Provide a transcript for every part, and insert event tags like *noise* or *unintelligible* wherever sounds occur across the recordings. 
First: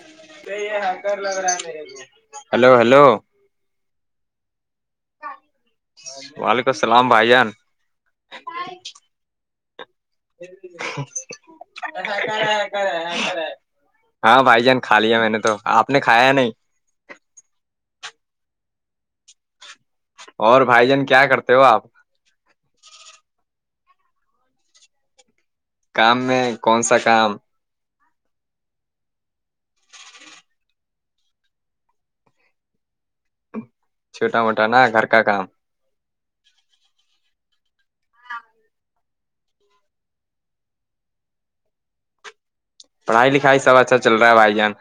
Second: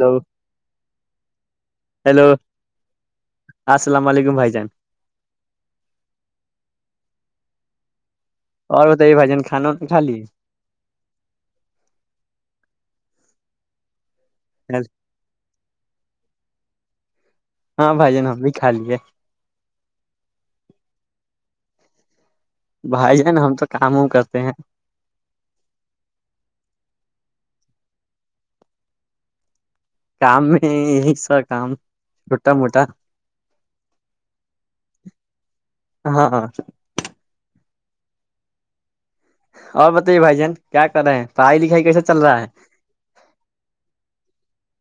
hello hello hello hello السلام علیکم بھائی جان وعلیکم السلام بھائی جان اور بتائیے بھائیان کھاناا خالی سا کر کر کرا ہے ہاں بھائی جان کھا لیا میں نے تو آپ نے کھایا نہیں ہاں بھائی جن ہم بھی کھا لیے اور بھائی جان کیا کرتے ہو آپ بھائی جان ہم تو کاموں کرتے ہیں کام میں کون سا کام کام میں یہ سا کام چھوٹا موٹا چھوٹا موٹا نا گھر کا کام ہاں ہاں اور بتائیے بھائی جن کیا کر رہے ہیں پڑھائی لکھائی کیسے چل رہا ہے پڑھائی لکھائی سب اچھا چل رہا ہے بھائی جان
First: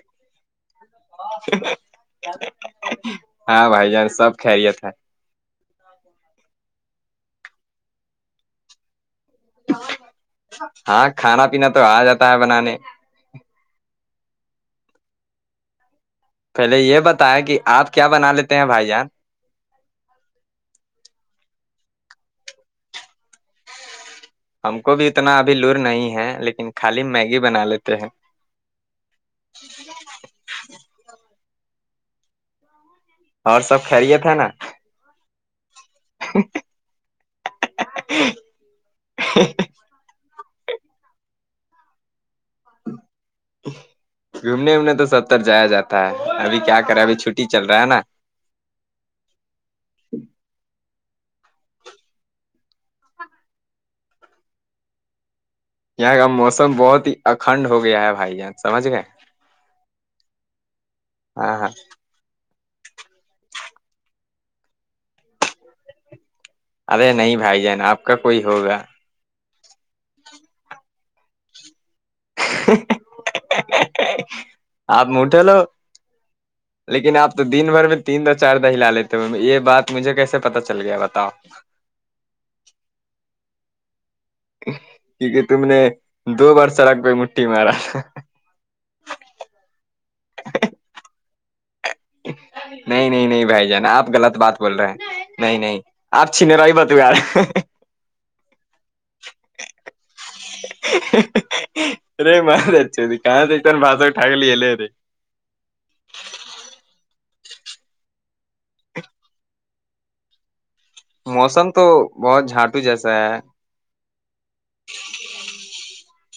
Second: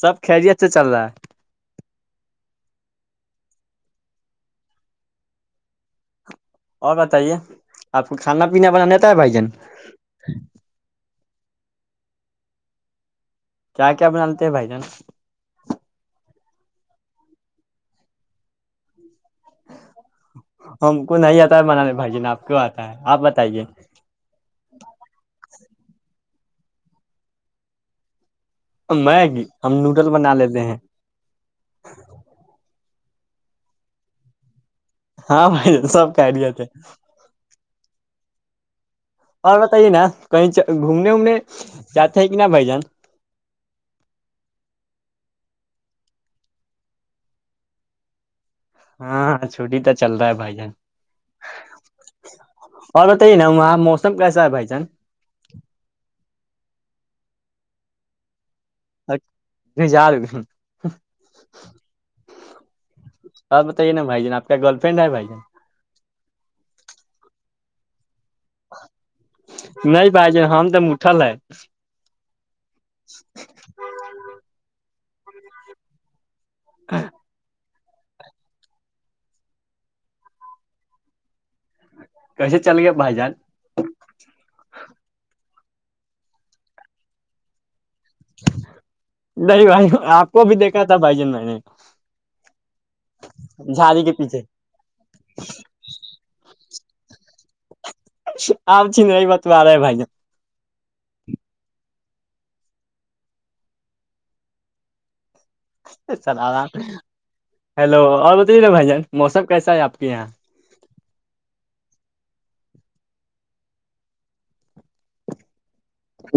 سب خیرییت سے چل رہا ہے ہاں بھائی جان سب خریت ہے اور بتائیے آپ کو کھانا پینا بناناتا ہے بھائی جان ہاں کھانا پینا تو آ جاتا ہے بنانے کیا بنالتے بھ جان پہلے یہ بتایا کہ آپ کیا بنا لیتے ہیں بھائی جان ہم کو نہیں آتا ہے بنانے بھائی جین آپ کیوں آتا ہے آپ بتائیے ہم کو بھی اتنا ابھی لور نہیں ہے لیکن خالی میگی بنا لیتے ہیں میگی ہم نوڈل بنا لیتے ہیں اور سب خریت تھا نا ہاں بھ سب کہ لے تھے *unintelligible* اور بتائیے نا کہیں گھومنے وومنے جاتے ہیں کہ نا بھ جان *inaudible* گھومنے وومنے تو سب تر جایا جاتا ہے ابھی کیا کر رہا ہے ابھی چھٹی چل رہا ہے نا ہاں ہاں چھٹی تو چل رہا ہے بھائی جان اور توی ہے ن وہاں موسم کیسا ہے بھائی جان یہاں کا موسم بہت ہی اکھنڈ ہو گیا ہے بھائی جان سمجھ گئے جا رہے ہو ہاں ہاں بات بتے نا بائی جن آپ گرفرینڈ ہے بھائی جان ارے نہیں بھائی جان آپ کا کوئی ہوگا نہیں بھائی ج ہم تو اٹھل ہے آپ موٹے لو لیکن آپ تو دن بھر میں تین دو چار دہ ہلا لیتے ہو یہ بات مجھے کیسے پتا چل گیا بتاؤ کیسے چل گیا بھائی جان کیونکہ تم نے دو برس رگ کوئی مٹھی مارا نہیں بھائی آپ کو بھی دیکھا تھا بھائی جن میں نے نہیں نہیں نہیں بھائی جان جھاڑی آپ کے غلط پیچھے بات بول رہے ہیں نہیں نہیں آپ چھینے رہوی بات یار آپ چیز نہیں بتوا رہے ہیں بھائی جان اے مارے چتی کہاں سےان باسک ٹاکلی ہےل رے ل آام ہیلو اور بتےا بھائی جان موسم کیسا ہے آپ کے یہاں موسم تو بہت جھانٹو جیسا ہے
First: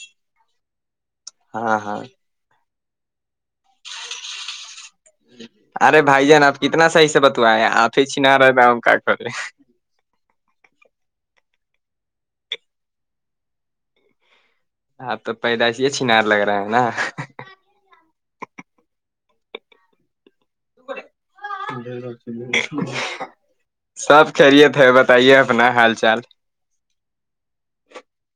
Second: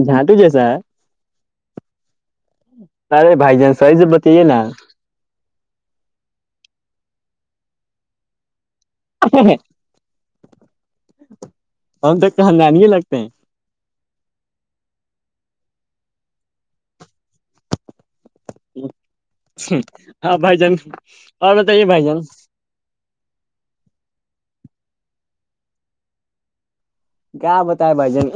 جھانٹو جیسا ہے ہاں ہاں ارے بھائی جان سح سے بتائیے نا ارے بھائی جان آپ کتنا صحیح سے بتوائے ہیں آپ ہی چھنا رہے دؤ کا کرے ہم تو کہن نہیں لگتے ہیں *unintelligible* آپ تو پیدائش یہ چنار لگ رہا ہے نا ہاں بھائی جان اور بتائیے بھائی جان سب خریتت ہے بتائیے اپنا حال چال کیا بتا ہے بھائی جن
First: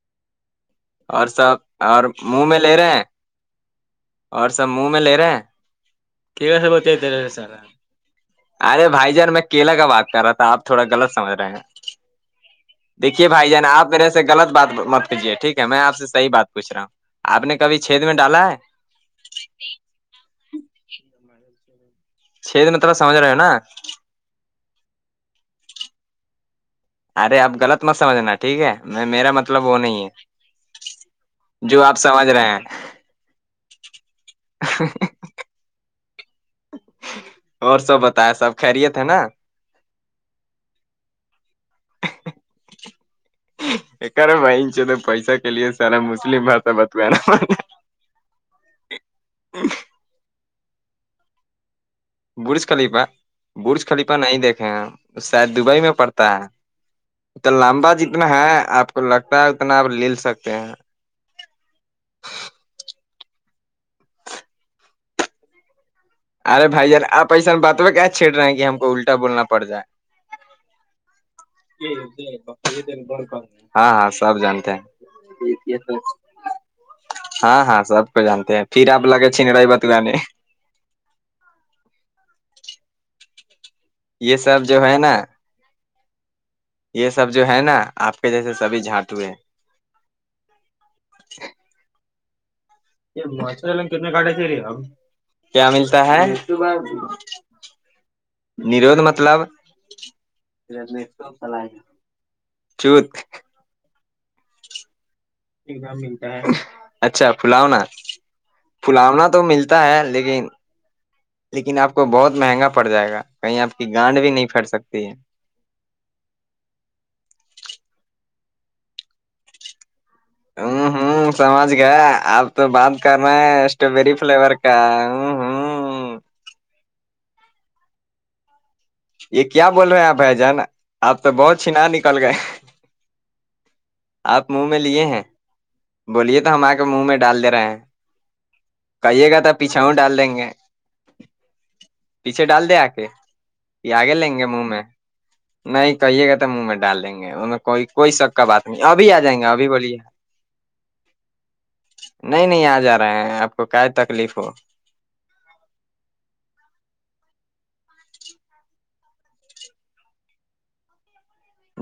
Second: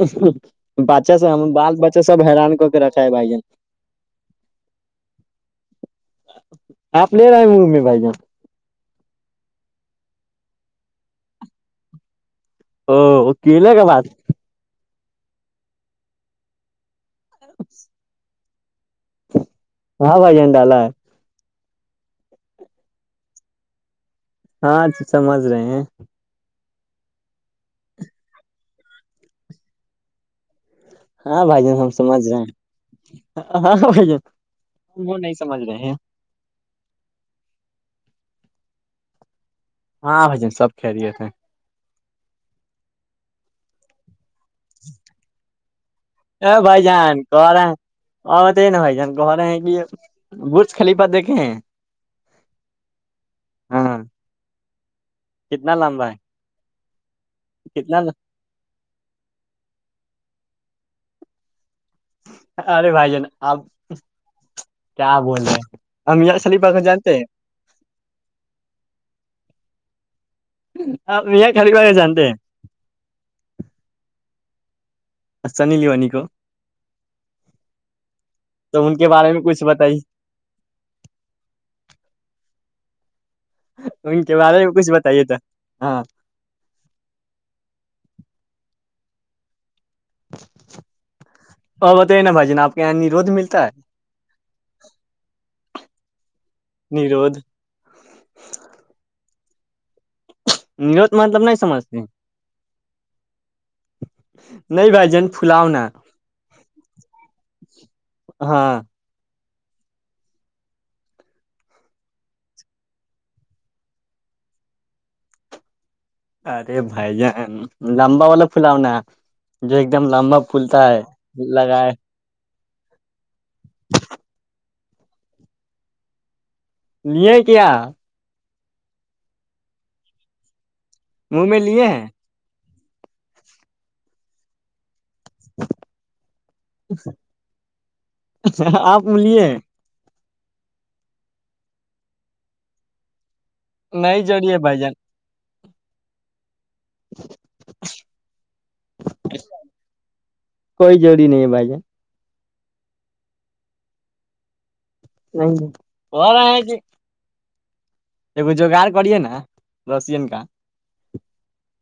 بچا اور سب ہم بال بچہ اور سب منہ حیران میں کر لے کے رہے رکھا ہیں ہے بھائی جن اور سب منہ میں لے رہے کی ویس ب آپ رہے لے ہیں سارا منہ میں بھائی جان ارے بھائی جار میں کیلا کا بات کر رہا تھا آپ تھوڑا غلط سمجھ رہے ہیں دیکھیے او بھائی جانا کیلے کا آپ بات میرے سے لط بات مت کیجیے ٹھیک ہے میں آپ سے صح بات پوچ رہا ہوں *unintelligible* آپ نے کبھی چھید میں ڈالا ہے ہاں بھائی جن ڈاالا ہے *unintelligible* *inaudible* چھ دنترح سمج رہ ہے نا *unintelligible* ہاں سمجھ رہے ہیں ارے آپ غلط مت سمجھنا ٹھیک ہے میں میرا مطلب وہ نہیں ہے ہاں بھائی ج ہم سمجھ رہے ہیں *unintelligible* ہاں وہ نہیں سمجھ رہے ہیں اور سب بتایا سب خریے تھے نا *unintelligible* ہاں بھائیان سب کہ رہیے تھے *unintelligible* ایکار بائی *unintelligible* تو پیسہ کے لیے سارا مسلم بھشا بتو نا *unintelligible* اوراں تو ہے نا بھ جان کہ رہے ہیں کہ برج خلیپا دیکھے ہیں برج خلیفہ برج ہاں خلیفہ نہیں دیکھے ہیں شاید کتنا دبئی میں لمبا پڑتا ہے تو لمبا کتنا جتنا ہے آپ کو لگتا ہے اتنا آپ لے سکتے ہیں ارے بھائی جان آپ کیا بول رہے ہیں ہم یار خلیفہ کو ارےھائی جار جانتے آ ہیں پیسہ باتو کیا *unintelligible* چ رہے کہ ہم کو الٹا بولنا پڑ جائے آپ میاں خلیفہ کو جانتے ہیں ہاں ہاں سب جانتے ہیں ا س نلیوانی کو *unintelligible* ہاں ہاں سب کو جانتے ہیں تو پھر ان آپ کے لگے بارے میں کچھ چھنرائی بت بتائیے گانی *unintelligible* ہ *unintelligible* ان کے بارے میں کچھ بتائیے تھا ہاں یہ سب جو ہے نا آپ کے جیسے سبھی جھانٹ ہوئے ا بت ہے نا بھ جن آپ *unintelligible* یہ ملتا ہے مچھرگ کتنے کاٹا چاہیے اب کیا ملتا ہے *unintelligible* ب نیرودھ نرود مطلب *unintelligible* چل نیرودھ مطلب نہیں سمجھتے چ *unintelligible* نہیں بھائی جن *unintelligible* ملتا ہے اچھا پلاونا ہاں پلاونا تو ملتا ہے لیکن *unintelligible* لیکن آپ کو بہت مہنگا پڑ جائے گا کہیں آپ کی گانڈ بھی نہیں پھیٹ سکتی ہے ارے بھائی جان لمبا والا فھلاؤناا جو ایک دم لمبا ہوں پھولتا ہے ہوں سماج لگائے کا آپ تو بات کرنا ہے اسٹروابری فلیور کا ہوں ہوں نہیں کیایا *unintelligible* یہ کیا بول رہے ہیں آپ بھائی جان آپ تو منہ میں بہت چنا لیے ہیں نکل گئے آپ منہ میں لیے ہیں بولیے تو ہم آ کے منہ میں ڈال دے رہے ہیں آپ کہیے گا لیے تھا ہیں پچھ ا چھاؤ ڈال دیں گے پیچھے ڈال دے آ کے آگ نہیں ال ہے جوڑی موم بھائی میں جان نہیں کہیے گا تو منہ میں ڈال دیں گے ان میں کوئی کوئی شک کا بات نہیں ابھی آ جائیں گے ابھی بولیے کوئی جڑی نہیں ہے بھائی جن نہیں نہیں آ جا رہے ہیں آپ کو کیا تکلیف ہو نہیں ہو رہے ہیں کہ ایگ جوگار کریے نا رسین کا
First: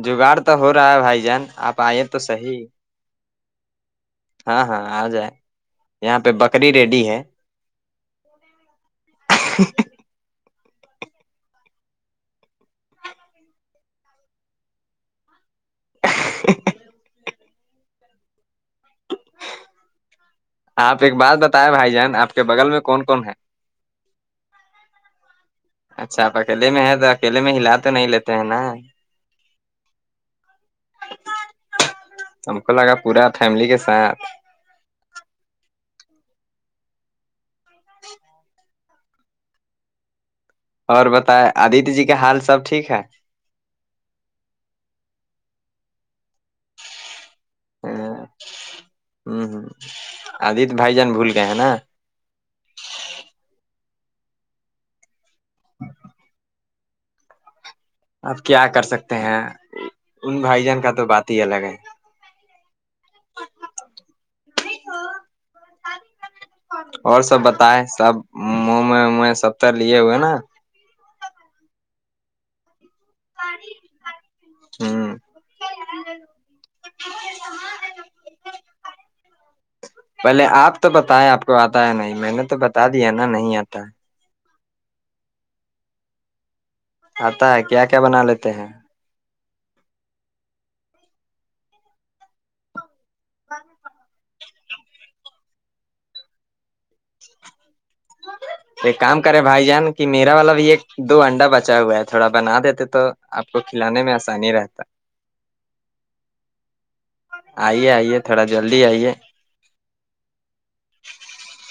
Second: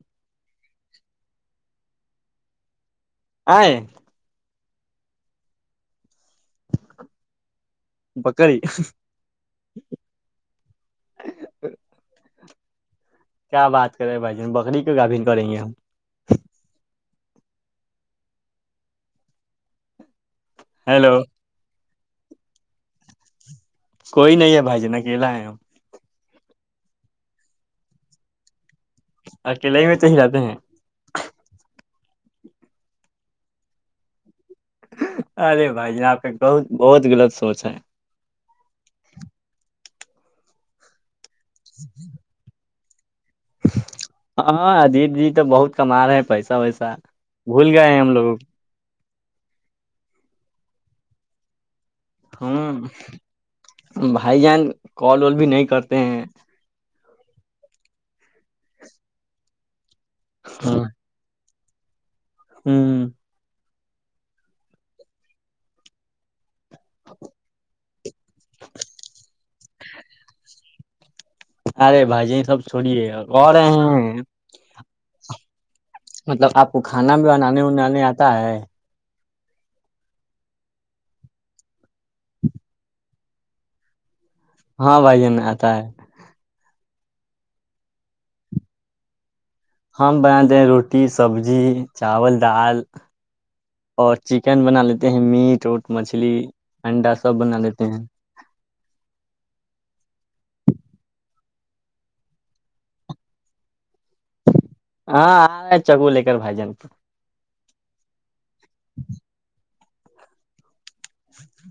جگاڑ تو ہو رہا ہے بھائی جان آپ آئی تو صحیح آ *unintelligible* ہاں ہاں آ جائے یہاں پہ ب ی ریڈی ہے بکری *unintelligible* کیا بات کرے بھائی جان بکری کی کا بھین کریں گے ہم *unintelligible* آپ ہیلو ایک بات بتائے بھائی جان آپ کے بغل میں کون کون ہے کوئی نہیں ہے بھائی ج ن اکیلا ہے ہم اچھا آپ اکیلے میں ہے تو اکیے میں ہلا تو نہیں لیتے ہیں نا اکیلے ہی میں تو ہی رہاتتے ہیں ہم کو لگا پورا فیملی کے ساتھ ارے بھائی ج آپ کا بہت بہت غلط سوچ ہے اور بتائے آدت جی کا حال سب ٹھیک ہے ہاں اجیت جی تو بہت کما رہے ہیں پیسہ ویسا بھول گئے ہیں ہم لوگ آدت بھائی جان بھول کےئے ہیں نا ہاں بھائی جان کال وال بھی نہیں کرتے ہیں آپ کیا کر سکتے ہیں ان بھائی جان کا تو بات ہی الگ ہے ہوں *inaudible* اور سب بتائے سب موم سب تو لیے ہوئے نا ارے بھائی سب چوڑیے اور رہے ہیں ہوں مطلب آپ کو کھانا بھی بنانے انانے آتا ہے پہلے آپ تو بتائے آپ کو آتا ہے نہیں میں نے تو بتا دیا نا نہیں آتا ہے ہاں بھائی جن آتا ہے آتا ہے کیا کیا بنا لیتے ہیں ہم بناتے ہیں روٹی سبزی چاول دال ک پ *unintelligible* اور چکن بنا لیتے ہیں میٹ اٹ مچھلی انڈا سب بنا لیتے ہیں ایک کام کرے بھائی جان کہ میرا والا بھی ایک دو انڈا بچا ہوا ہے تھوڑا بنا دیتے تو آپ کو کھلانے میں آسانی رہتا ہاں آ رہ ہے چکو لے کر بھائی جان کو آئیے آئیے تھوڑا جلدی آئیے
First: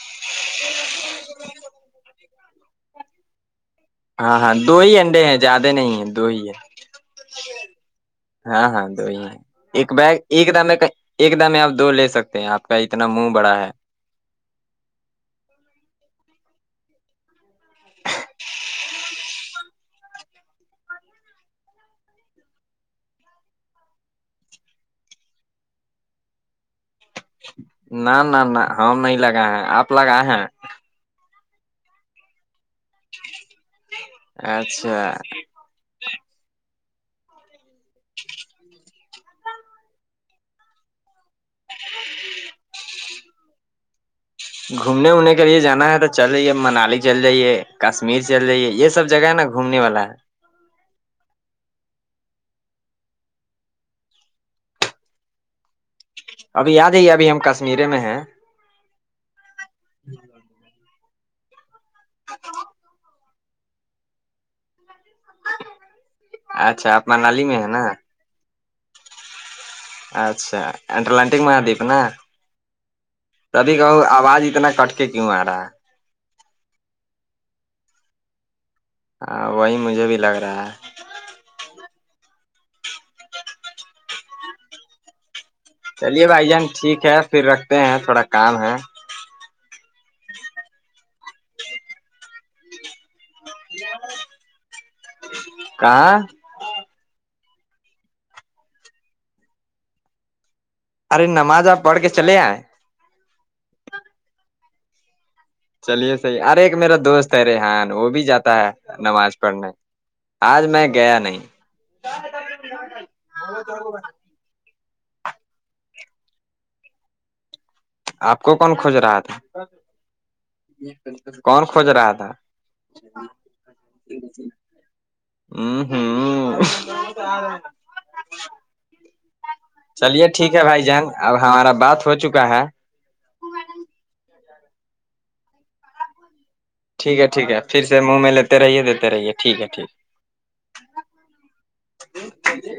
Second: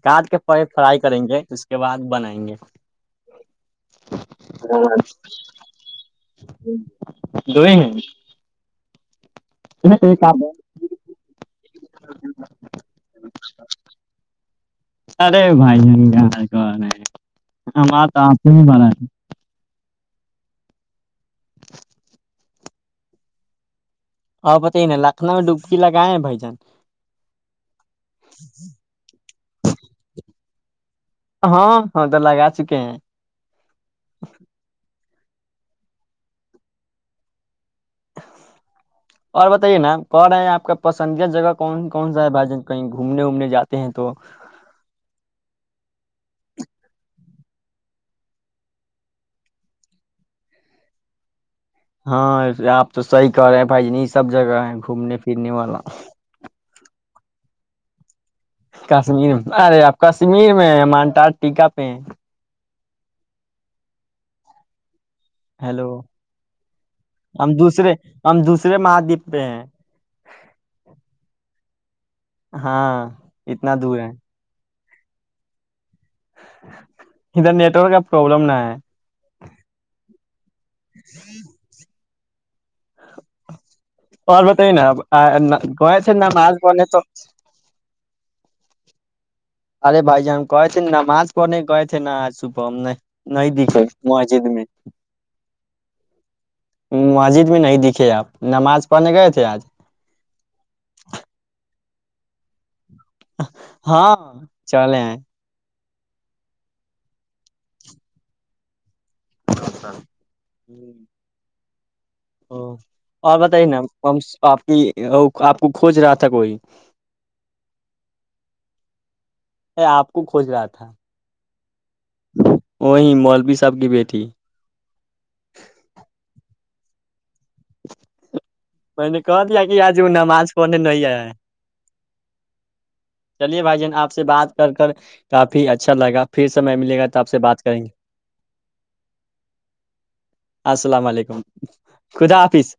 کاٹ کے پ فرائی کریں گے اس کے بعد بنائیں گے ہاں ہاں دو ہی انڈے ہیں زیادہ نہیں ہیں دو ہی ہے دو ہی ہیں ہاں ہاں دو ہی ہے ایک بیگ ایک د ایک دم میں آپ دو لے سکتے ہیں آپ کا اتنا منہ بڑا ہے ارے بھ جن گاں کر ہے ہم آتا آپ سے نہیں ب رہ آیا تھا ہاں پت ہی نا لکھنؤ میں ڈبکی لگا ہیں بھائی جان نہ نہ نہ ہم نہیں لگائے ہیں آپ لگائے ہیں ہاں ہاں تو لگا چکے ہیں اچھا اور بتائیے نا کون آیا آپ کے پسندید کے جگہ کون کون سا ہے بھجن کہیں گھومنے وومنے جاتے ہیں تو گھومنے وومنے کے لیے جانا ہے تو چل جے منالی چل جائیے کشمیر چل جائیے یہ سب جگہ ہے نا گھومنے والا ہے ہاں آپ تو صحیح کہہ رہے ہیں بھائی جنی یہ سب جگہ ہیں گھومنے پھرنے والا ابھی یاد ہے ابھی ہم کشمییرے میں ہیں کشمیر میں ارے آپ کشمیر میں مانٹار ٹیکا پہ ہیں تو ہیلو اچھا آپ منالی ہم میں ہے نا دوسرے ہم دوسرے مہاددیپ پہ ہیں اچھا اٹلانٹک مہادیپ نا ہاں تبھی اتنا کہو دور ہے آواز اتنا کٹ کیوں آ رہا ادھر نیٹ ورک کا پروابلم ن ہے ہاں وہی مجھے بھی لگ رہا ہے اور بتائی نا گئے تھ نا مال کونے تو تے ہیں تھوڑا کام ہے ارے بھائی جان ہم ایکچوولی نماز کو نہیں گئے تھے نا آج صبح ہم نہیں دکھی مسجد میں کہاں مسجد میں نہیں دکھے آپ نماز پڑھنے گئے تھے آج ارے نماز آپ پڑھ کے چلے آئیں ہاں چلیں ہیں چلیے صحیح ارے ایک میرا دوست ہے ریحان وہ بھی جاتا ہے نماز کرنے آج میں گیا نہیں او اور بتائیے نا آپ کی آپ کو کھوج رہا تھا کوئی آپ کو کون کھوج رہا تھا میں آپ کو کھوج رہا تھا کون کھوج رہا تھا وہی مولوی صاحب کی بیٹی ہوں ہوں میں نے کہا دیا کہ آج وہ چلیے نماز ٹھیک ہے پنے بھائی جان نہیں آیا ہے اب ہمارا بات ہو چکا ہے چلیے بھائی جان آپ سے بات کر کر کافی اچھا لگا پھر سمے ملے گ ٹھیک ہے ٹھیک ہے پھر سے منہ میں لیتے رہیے دیتے رہیے ٹھیک ہے ٹھیک ہے السلام علیکم خدا حافظ